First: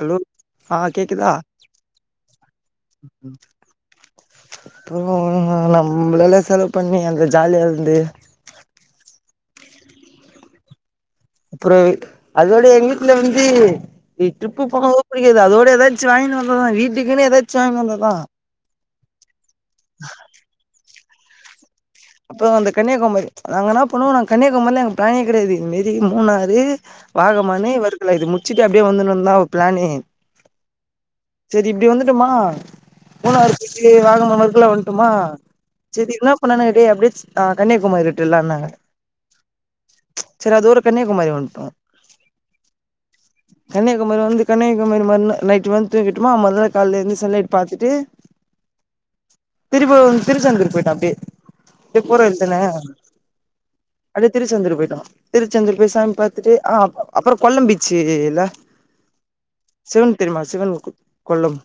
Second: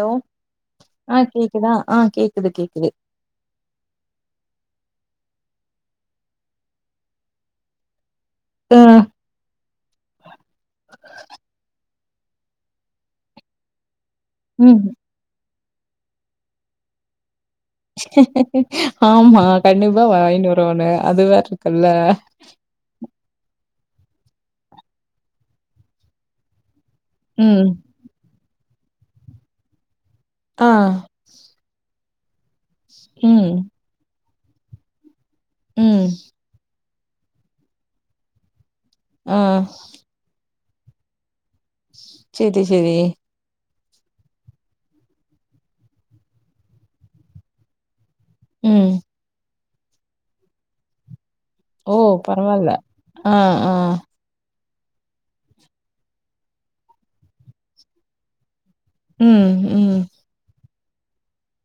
Hello ஆ கேக்குதா ஆ கேக்குது கேக்குது அப்புறோ நம்மளல்லா செலவு பண்ணி அந்த ஜாலியா இருந்து ம் அப்புறோ அதோட எங்க வீட்ல வந்து ட்ரிப்பு ம் போன புடிக்கது அதோட எதாச்சு வாங்கினு வந்தாதா வீட்டுக்குன்னு எதாச்சு வாங்கினு வந்தா தா ஆமா கண்டிப்பா வாங்கினு வரவன்னு அதுவே இரு அப்புறோ அந்த கன்னியாகுமரி நாங்க என்ன பண்ணுவோ நாங்க கன்னியாகுமாரில எங்க பிளானே கெடையாது இது மாரி மூணாறு ம் வாகமானு வர்கலை இது முச்சுட்டு அப்டியே வந்துணும்னு தா ஒரு பிளானு ஆ க்குமா ம் மூணாரு போய்ட்டு வாகமா வர்கலா வந்ட்டுமா ம் செரி என்ன பண்ணாங் ப்ப அப்டியேச் அ கன்னியாகுமாரில விட்ரலான்னாங்க ஆ செரி அது ஒரு கன்னியாகுமாரி வந்த்ட்டோ செரி செரி கன்னியாகுமாரி வந்து கன்னியாகுமாரி மறு ந நைட்டு வந்த்ட்டு தூங்கிட்டுமா மற்நாள் கால்ல எந்தருசவொட்னே சன்லைட் பாத்துட்டு ம் திருப்பவோ திருச்செந்தூர்க்கு போயிட்ட அப்டியே ஓ அப்டியே போற வழித்தானே பரவால்ல ஆ ஆ அப்டியே திருச்செந்தூர் போய்ட் தா திருச்செந்தூர் போய் சாமி பாத்துட்டு ஆ அப் அப்புறோ கொல்லம் பீச்சு இல்ல ம் ம் சிவன் தெரியுமா சிவன் கொல்லம்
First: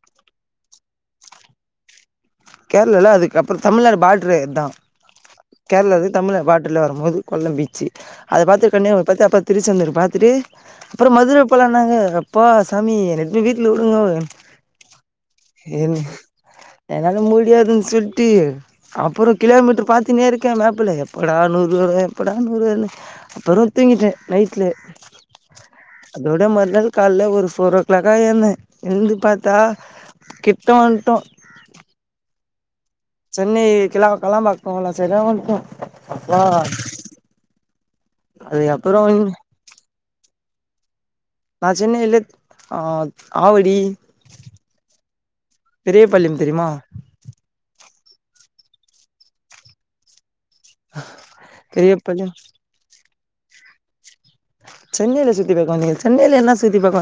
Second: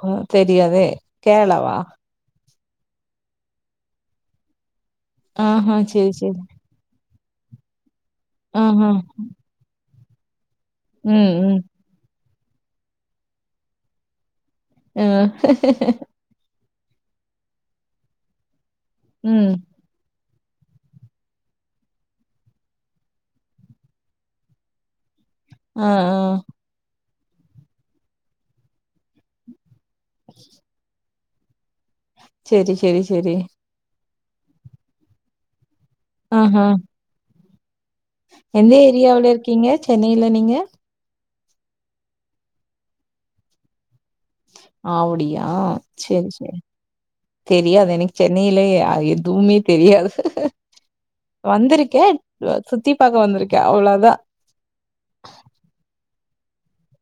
ஹ தெரியாதே கேரளாவா கேரளால அதுக்கு அப்புறோ தமிழ்நாடு பாட்ரு அதா ஆஹா கேரளா இது சேரி தமிழ் சேரி நாடு பாடுர்ல வரும் போது கொல்லம் பீச்சு அத பாத்துட்டு ஆஹா கண்யாகுமாரி பாத்து அப்றோ திருச்செந்தூரு பாத்துட்டு அப்புறோ ம் மதுர ம் போலானாங்க அப்பா சாமி என்ன போய் வீட்ல விடுங்கோ ம் என்னால முடியாதுன்னு சொல்ட்டு அப்புறோ ம் கிலோமீட்ரு பாத் தனியா இருக்கே மேப்புல எப்படா நூறு எப்படா நூறு வரூனு அப்புறோ தூங்கிட்டே நைட்லே ஆ ஆ அதோட மறுநாள் கால்ல ஒரு ஃபோர் ஓ க்ளாக்தா எழ்ந்தே எழ்ந்து பாத்தா கிட்ட வன்டோ சேரி சேரி சேரி சென்னை கிளாம்பாக்கோலா பக்கோ உள்ள சைடுலா வன்டோ அப்றோ ஆஹா எந்த ஏரியாவுல இருக்கீங்க சென்னையில நீங்க நா சென்னைல அ ஆவடி ஆவுடியா செரி பெரியபாளையம் செரி தெரியுமா தெரியாது எனக் சென்னையில அ எதுவுமே தெரியாது வந்திருக்கே பெரியபாளையம் சுத்தி பாக்க வந்துருக்கே அவ்ளோதா சென்னையில சுத்தி பாக்க வந்தீங்களா சென்னனயில என்ன சுத்தி பாக்க வந்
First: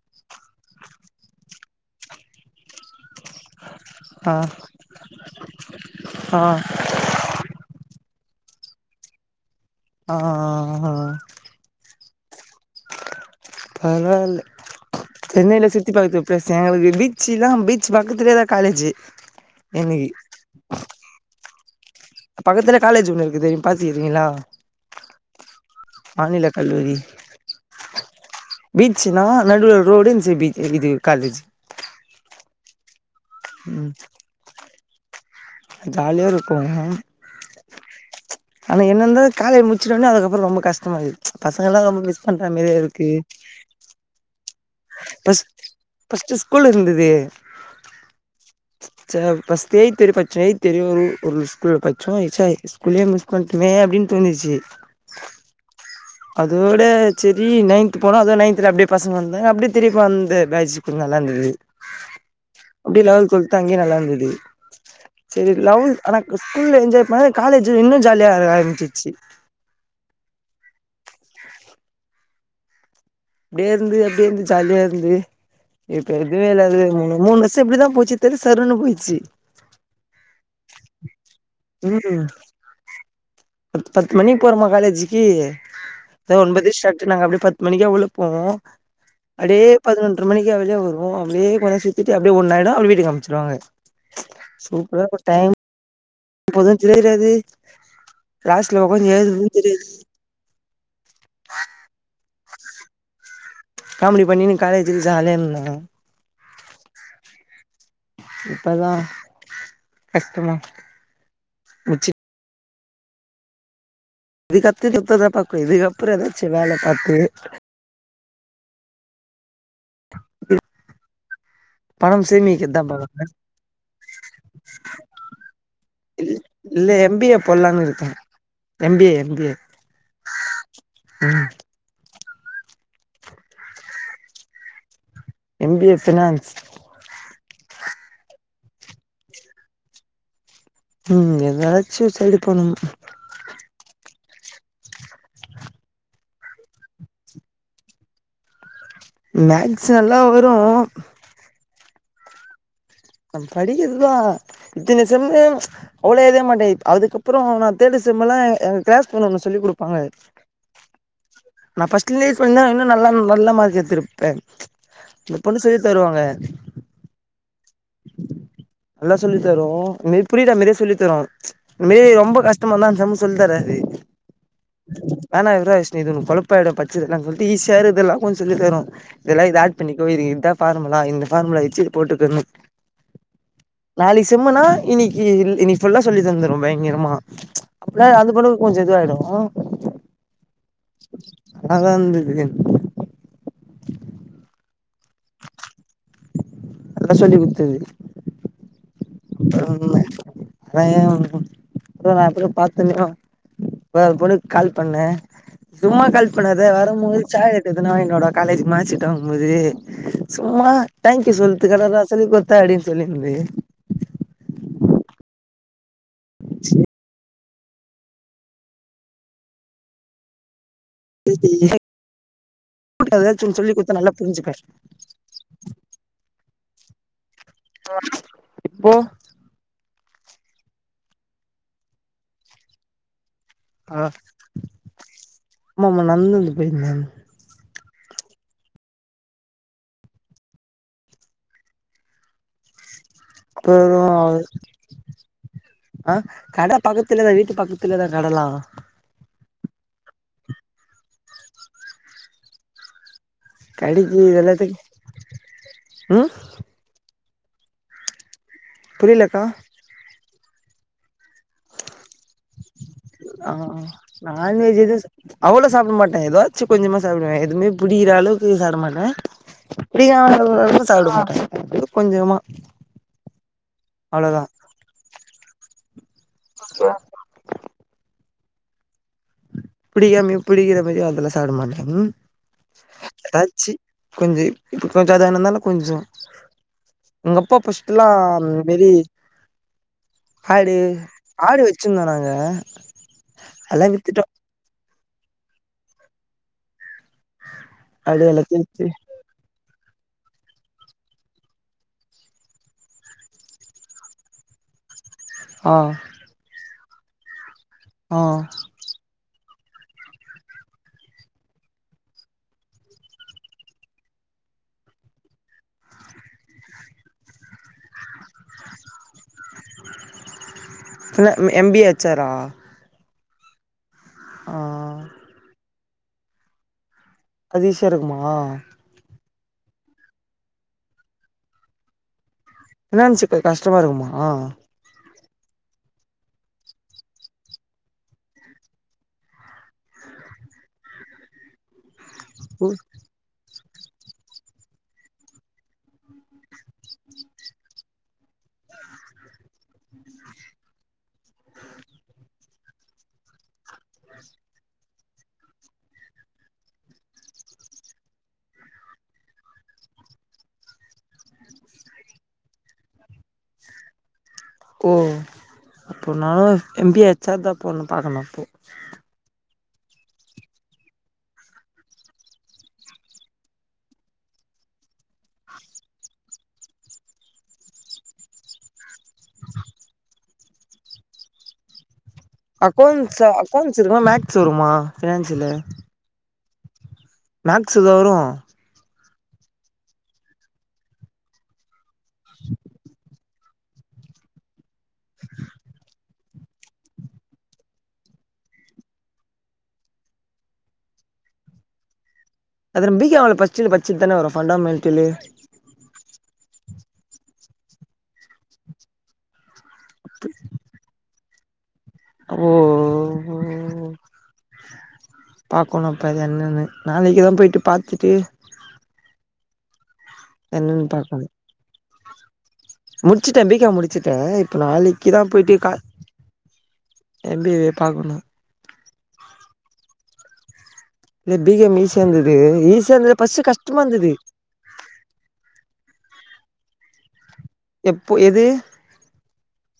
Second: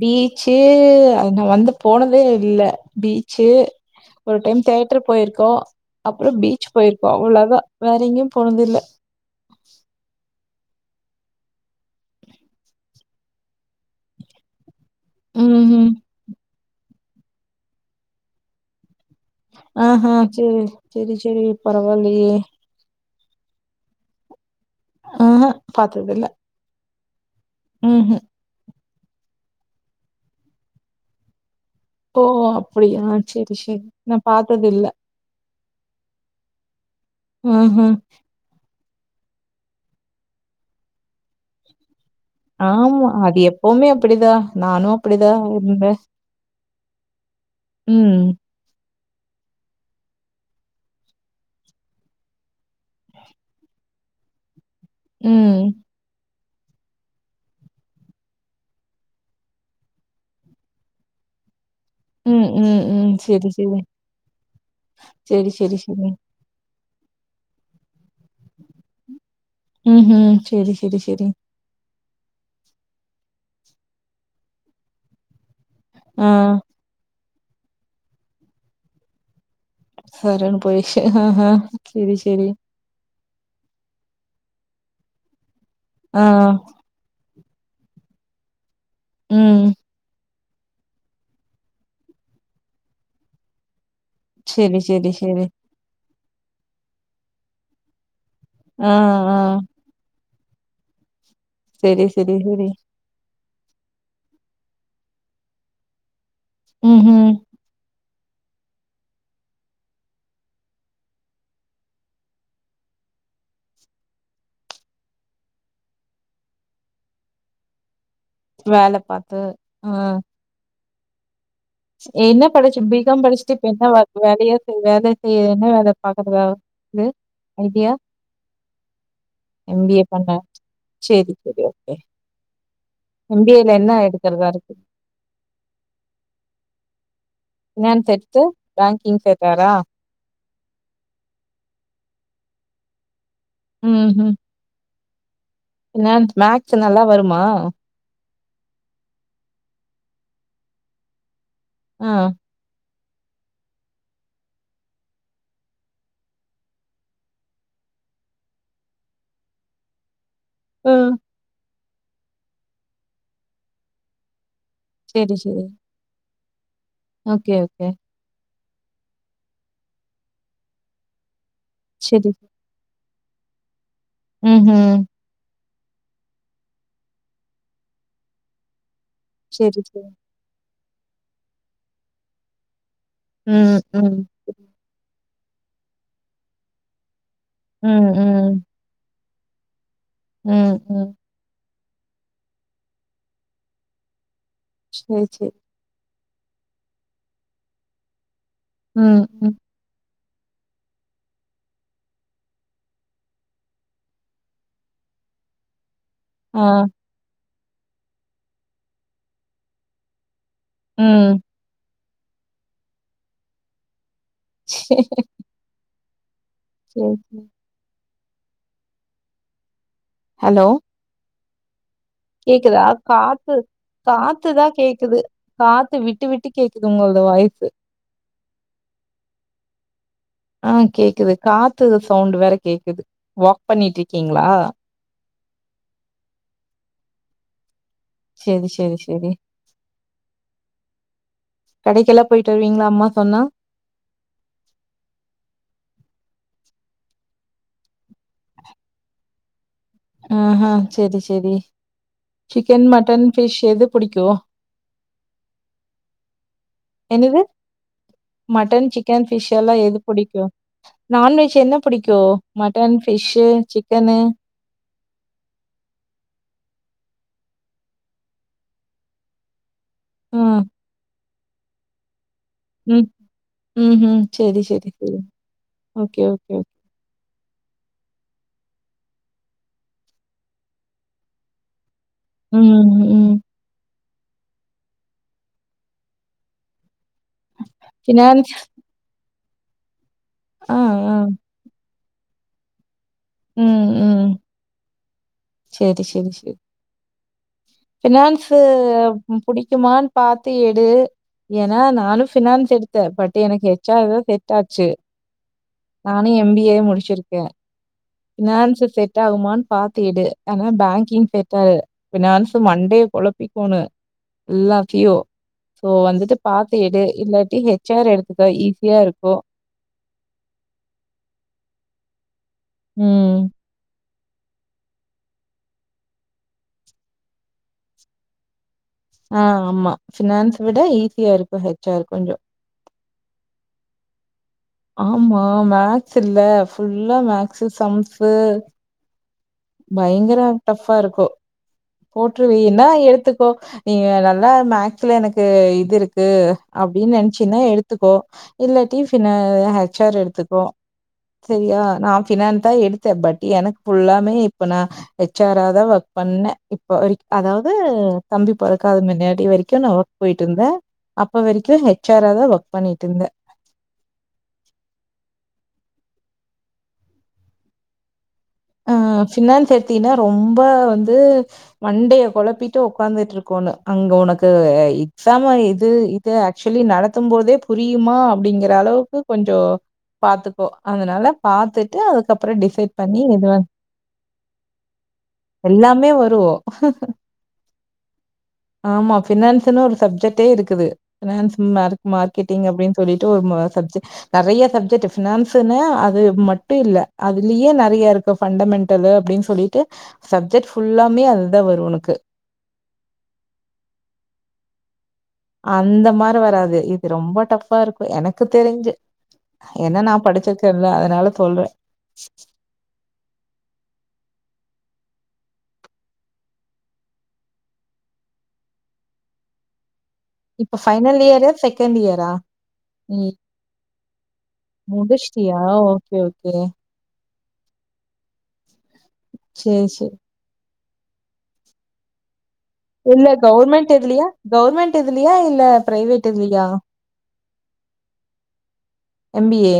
பீச்சு அது நா வந்து போனதே இல்ல பீச்சு ஆ ஒரு டைம் தியேட்டர் போயிருக்கோ அப்புறோ ஆ பீச் போயிருக்கோ அவ்ளோதா வேற எங்கயும் போனது இல்ல ஆ ஆ அஹ பரவாயில்ல சென்னையில ம்ஹ்ம். சுத்தி பாக்குறதுக்கு பிலேஸ் எங்குளுக்கு பீச்சுலா பீச் பக்கத்துலேயேதா காலேஜு ஆ எனக்கு ஹா செரி செரி செரி பக்கத்துலே காலேஜு ஒண்ணு இருக்குது நீங்க பாத்து இருக்றீங்களா ஆஹா பாத்ததில்ல. மாநில கல்லூரி ம்ஹ்ம். பீச்சுனா நடுவுல ரோடு இந்த சைடு பீச் இது காலேஜு ஓ அப்புடியா செரி செரி ம் நா பாத்தது இல்ல ஜாலியா இருக்கோ ம்ஹ்ம். ஆனா என்ன இர்ந்தாலோ காலேஜ் முடிச்சிட்டவொன்னே அதுக்கப்புறோ ரொம்போ கஷ்டமாற்க்குது பசங்களா ரொம்ப மிஸ் பண்றா மேரியா இருக்கு ஆமா. அது எப்பவுமே அப்படிதான். நானும் அப்படிதான் பஸ்ட் இருந்தேன். பஸ்ட்டு ஸ்கூல் இர்ந்துது ம், சா பஸ்ட்டு எய்த் வெர்யோ பச்சே எய்த் வெர்யோ ஒரு ஸ்கூல பச்சோ ஸ்கூலே மிஸ் பண்ட்டுமே அப்டீன் னு தோனூச்சி ம். அதோட செரி நைன்த் போனா அதோட நைன்தல அப்டியே பசங்க வந் னா அப்டீயே திருப்பி வந்தே பேட்ச் கொஞ்சோ நல்லா இர்ந்துது ம், ம், அப்டியே ம். லெவல்த்து சரி, ட்டுவல்த் சரி. அங்கேயே நல்லா இர்ந்துது சரி, செரி சரி, லெவல் சரி. ஆனாக் ஸ்கூல்ல ந்த மாரி காலேஜு இன்னோ ஜாலியா ஆர ஆரம்பிச்சிர்ச்சு செரி செரி அப்டியே இர்ந்து அப்டியே இர்ந்து ஜாலியா இர்ந்து இப்ப ஆ எதுவுமே இல்லாது மூணு மூணு லட்ச் ச எப்டிதா போச்சு தெர்ல சர்ருன்னு போயிச்சு சர்ன்னு போயிருச்சு செரி ம் செரி பத் பத்து மணிக் போறோமா காலேஜிக்கி ஆ. சோ ஒன்பது ஷாட்டு நாங்க அப்டியே பத் து மணிக்கா உள்ளப்போவோ ம். அப்டியே பதினொன்ற பத்து மணிக்கா வெளிய வருவோ அப்டியே கொஞ்சோ நேர சுத்திட்டு அப்டியே ஒன்ன ஆயிடு அப்டியே வீட்டுக்கு அனுப்ச்சுருவாங்க செரி செரி செரி எப்போது தெரிறாது லாஸ்ட்ல ஆ, உக்காந்து ஆ. எழுதுன்ன தெரியாது செரி செரி செரி காமிடி பண்ணின்னு காலேஜ்ல ஜாலியாருந்த ம் ம் இப்பதா கஷ்டமா முச்சிட் இது கத்து மத்ததா பாக்க இதுக்கப்றோ ஏதாச்சு வேல பாத்து வேல பாத்து ம் ம் பணம் என்னா படிச்சு சேமிக்கதா பி கம் பாக்கனு படிச்சுட்டு இப்ப என்னா வேலயா செய் வேல செய்ய என்ன வேல பாக்குறதா அடுத்து எம் பி ஏ போலான்னு இருக்கே M B A B M B A பண்ண சேரி ம் சேரி ஓகே எம் பி ஏ ல என்ன எடுக்கிறதா இருக்கு M B A finance finance எடுத்து பேங்கிங் செட்டாரா ம் எதாச்சு சைடு பண்ணனு ம் ஹம் பினான் மேக்ஸ்ஸு நல்லா வருமா மேக்ஸ் நல்லா வரு அ ந படிக்கிறதுதா இத்தன செம்மு அவ்ளோ எழுத மாட்டே அதுக்கப்பறோ நா தேடடு செம்மேல்லா அ கிளாஸ் போண்ண ஒன்னு சொல்லி் குடுப்பாங்க ம் நா ஃபர்ஸ்டுலியே சொல்லிந்த இன்னு நல்லா நல்ல மார்க்கு எடுத்துருப்பே சரி, இந்த சரி. பொண்ணு சொல்லி தருவாங்க ஓகே ஓகே நல்லா சொல்லி தரு இன்மேறி புரியிற மாரியே சொல்லி தரு இன்மேற் சரி. ரொம்ப கஷ்டமாருந்த அந்த சம் சொல் தராது ம்ஹ்ம். வேணா [unintelligible] இது உனக்கு கொழப்பய்டு பச்சதுல்லா சொல்ட்டு ஈசியா இருக்கதெல்லா கொஞ் சொல்லி தரு இதெல்லா இது ஆட் சரி, பண்ணிகோ சரி. இது இதா ஃபார்முலா இந்த ஃபார்முலா வச்சு போட்டுக்கன்னு ம், ம். நாளைக்கு செம்மனா இன்னைக் கி இன் இன்னக்கி ஃபுல்லா சொல்லி தந்துரு பயங்கரமா அப்புல்லா ம், அந்த ம். பொண்ணுக்கு கொஞ்சோ இது ஆயிடு [inaudible] ம் ம் நல்லருந்து [inaudible] சேரி சே நல்ல சொல்லி குடுத்துது ம், ம். [inaudible] எதோ நேரத்துக்கு பாத் [unintelligible] இப்ப அந்த பொண்ணுக்கு கால் பண்ணே சும்மா கால் ஆ. பண்ணாத வரமோது சாக்லெட் எதுனா வாங்கிட்டு வாடா காலேஜ்ஜீக்கு மார்க் சீட் வாங்குமோது சும்மா தேங்க்யூ ம். சொல்றதுக்கடா நா சொல்லி குடுத்தன் அப்டின் சொல்லின்னுதே ச சேர் சே ஹலோ இது [inaudible] கேக்குதா காத்து குடுத்தா நல்லா புரிஞ்சுப்பே காத்துதா கேக்குது காத்து விட்டு விட்டு கேக்குது உங்கல்து வாய்ஸ் ஆ போ ஆ கேக்குது காத்து சவுண்ட்டு வேற கேக்குது வாக் பண்ணிட்க்கீங்களா ஆமாமா நந்தந்து போயிந்தே சேரி சேரி சேரி கடைக்கெல்லா போயிட்டு வருவீங்களா அம்மா [unintelligible] சொன்னா? கட பக்கத்துலதா வீட்டு பக்கத்துலதா கடலா ஆ செரி செரி சிக்கன் மட்டன் ஃபிஷ் எது கடைக்கு புடிக்கு எல்லாத்துக்கு ம் என்னது மட்டன் சிக்கன் புரியலக்கா பிஷ் எல்லா எது புடிக்கு நான்வெஜ் என்ன புடிக்கு தோ மட்டன் ஃபிஷ்ஷு ஆ சிக்கனு நான்வெஜ் எதுவு அவ்ளோ சாப்ட மாட்டே எதாச்சு கொஞ்சமா சாப்டுவே எதுமே புடிக்கிற அளவுக்கு சாப்ட மாட்டே புடிக்கிற ம், அளவுக்கு சாப்ட மாட்டே எதோ கொஞ்சமா ம் ம் அவ்ளோதா செரி செரி ஓக்கே ஓக்கே புடிக்காமே புடிக்கிற மாதரியு அதெல்லா சாப்ட மாட்டே ம், ம். எதாச்சு கொஞ்ச இப்ப எதுனாந்தாலு கொஞ்ச உங்க அப்பா ஃபர்ஸ்ட்ட்லா ஃபினான்ஸ் வெரி ஆடு ஆ, ஆ. ஆடு வச்சிருந்தோ நாங்க அதல்லா வித்துட்டோ சேரி சேரி சேரி ஆடு ஃபினான்ஸு எல்லாத்தையு வித்து புடிக்குமான்னு பாத்து எடு ஏன்னா நானும் ஃபினான்ஸ் எடுத்தே பட் எனக்கு ஹச்ஆர்தா செட்டாச்சு ஆ நானு எம்பிஏ முடிச்சிருக்கே ஆ ஃபினான்ஸ் செட் ஆகுமானு பாத்து எடு ஆனா பேங்க்கிங் பெட்டரு ஃபினான்ஸ் மண்டய குழப்பிக்கோனு எல்லாத்தியு சோ வந்துட்டு பாத்து எடு இல்லாட்டி ஹெச்ஆர் எடுத் க்கோ ஈஸியா இருக்கு இல்ல எம் பி ஏ ஹெச் ஆரா ம் ஆ அது ஈஸியா இருக்குமா ஆ ஆமா ஃபினான்ஸ்ஸ விட ஈஸியா இருக்கு ஹெச் ஆர் கொஞ்ச ஃபினான்ஸ் இப்ப கஷ்ட்டமா இருக்குமா ஆமா மேக்ஸ் இல்ல ஃபுல்லா மேக்ஸு சம்ஸு பயங்கர டஃப்பா இருக்கு போட்ருவீயன்னா எடுத்துக்கோ நீ நல்லா மேக்ஸ்ல எனக்கு இது இருக்கு அப்டின்னு நெ னச்சின்னா எடுத்துக்கோ இல்ல ட்டி பினா ஹெச்ஆர் எடுத்துக்கோ சரியா நா ஃபினான் தா எடுத்த பட் எனக்கு ஃபுல்லாமே நா ஹெச் ஆர் தா ஒர்க் பண்ணே இப்ப அதாவது தம்பி பொறக்காதது மின்னாடி வரைக்கு க்கு நா ஒர்க் போய்ட்டு இருந்தே அப்ப வரைக்கு ஹெச் ஆரா தா ஒர்க் பண்ணிட்டு இருந்தே ஓ அப்போ நானு எம்பிஏ ஹெச் ஆர் தா போண்ணு பாக்கணு அப்போ ஆ ஃபினான்ஸ் எடுத்தினா ரொம்ப வந்து மண்டய கொழப்பிட்டு உக்காந்துட்டு இருக்கோனு அங்க உனக்கு எக்ஸாம் இது இது ஆக்சுவலி நடத்தும் போதே புரியுமா அப்டிங்கிற அளவுக்கு கொஞ்சோ பாத்துக்கோ அதனால பாத்துட்டு அதுக்கப்பற டிசைட் பண்ணி இது வந்து- அக்கவுன்ஸ் இருக்மா மேக்ஸ் வருமா ஃபினான்ஸிலு எல்லாமே வரு மேக்ஸ் இதா வரு ஆமா ஃபினான்ஸ்ன்னு ஒரு சப்ஜெட்டே இருக்குது ஃபினான்ஸ் ம மார்கெட்டிங்க் அப்டின்னு சொல்லி ஒரு சப்ஜெ நெறய சப்ஜெக்ட்டு ஃபினான்ஸ்ன்னு அது அது மட்டு இல்ல அதுலேயே நெறய இருக் பண்டமென்ண்டலு அப்டின்னு சொல்லிட்டு சப்ஜெக்ட் ஃபுல்லாமே அதுதா வரு உனக்கு அதுல பிகாம்ல பச்சது பச்சது தான வறோ பண்டாமென்ண்டலு அந்த மாரி வராது இது ரொம்ப டஃபா இருக்கு எனக்கு தெரிஞ்சு ஏனா நா படிச்சிருக்கேன்ல்ல அதனால சொல்றே ஓ ம் பாக்குணு அப்ப அது என்னன்னு நாளைக்குதா போயிட்டு பாத்துட்டு இப்ப என்னன்னு ஃபைனல் இயரா செகண்ட் இயரா நீ முட்ச்சிட்டே பீக்காம் முடிச்சுட்டே இப்ப நாளைக்குதா போயிட்டு முடிச்சிட்டியா? கா okay, okay. M B A பாக்கணு செரி செரி இது பீ காம் ஈஸியா இருந்தது ஈஸியா இருந்தது இல்ல ஃபஸ்ட்டு கஷ்டமா கவர்மெண்ட் இருந்தது இதுலையா கவர்மெண்ட் இதுலையா இல்ல பிரைவேட் இதுலையா எப்போ எது M B A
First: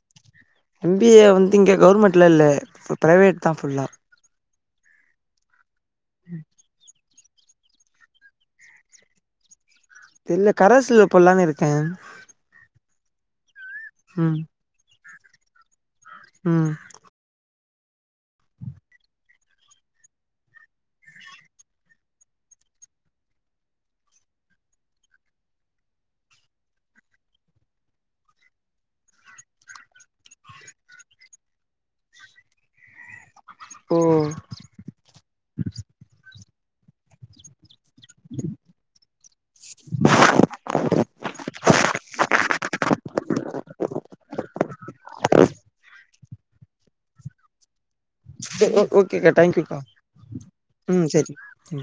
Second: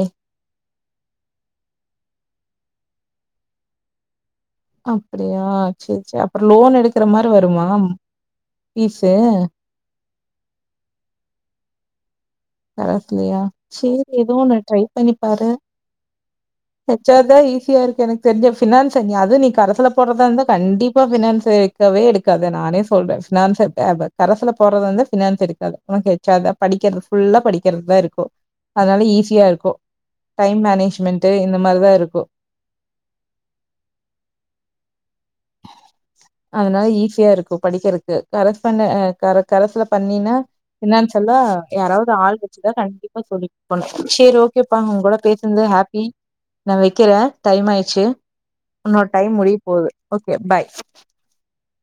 M B A வந்து இங்க கவர்மெண்ட்ல இல்ல பிரைவேட் தா புல்லா அப்படியா செரி செரி அப்புறோ லோன் எடுக்கற மார் டு வருமாம் பீசு தெரில கரஸ்ல போட்லான்னு இருக்கே கரஸ்லையா செரி எதோ ம் ஒன்னு ட்ரை பண்ணி பாரு ம் ஹெச் ஆர் தா இசி யா இருக்கு எனக்கு தெரி்ஞ்ச பினான்ஸ் அது நீ கரசுல போடுறதா இருந்த கண்டிப்பா பினான்ஸ் எடுக்கவே எடுக்காத ந நானே சொல்றே பினாஸ் எடுக்காத கரஸ்ல போடுறத இருந்த பினான்ஸ் எடுக்காத ஹெச் ஆர் தா படிக்கிறது ஃபுல்லா படிக்கிறதுதா இருக்கு அதனால ஈஸியா இருக்கு டைம் மேனேஜ்மென்ட்டு இந்த மாரிதா இருக்கு ஓ அதனால ஈஸியா இருக்கு படிக்கிறதுக்கு கரஸ் பண்ண ஆ கரஸ் கரஸ்ல பண்ணினா பினாஸ்யல்லா யாராவது ஆள் வச்சு இத கண்டிப்பா சொல்லிட்டு பன்னு செரி ஓ ஓகேப்ப உங்க கூட பேசனதுல ஹாப்பி நா வைக்கிறே டைம் ஆ ச்சு உன்னோட ஓகேக்கா டைம் முடிய தேங்க்யூக்கா போகுது ஓகே பாய் ம் சரி ம்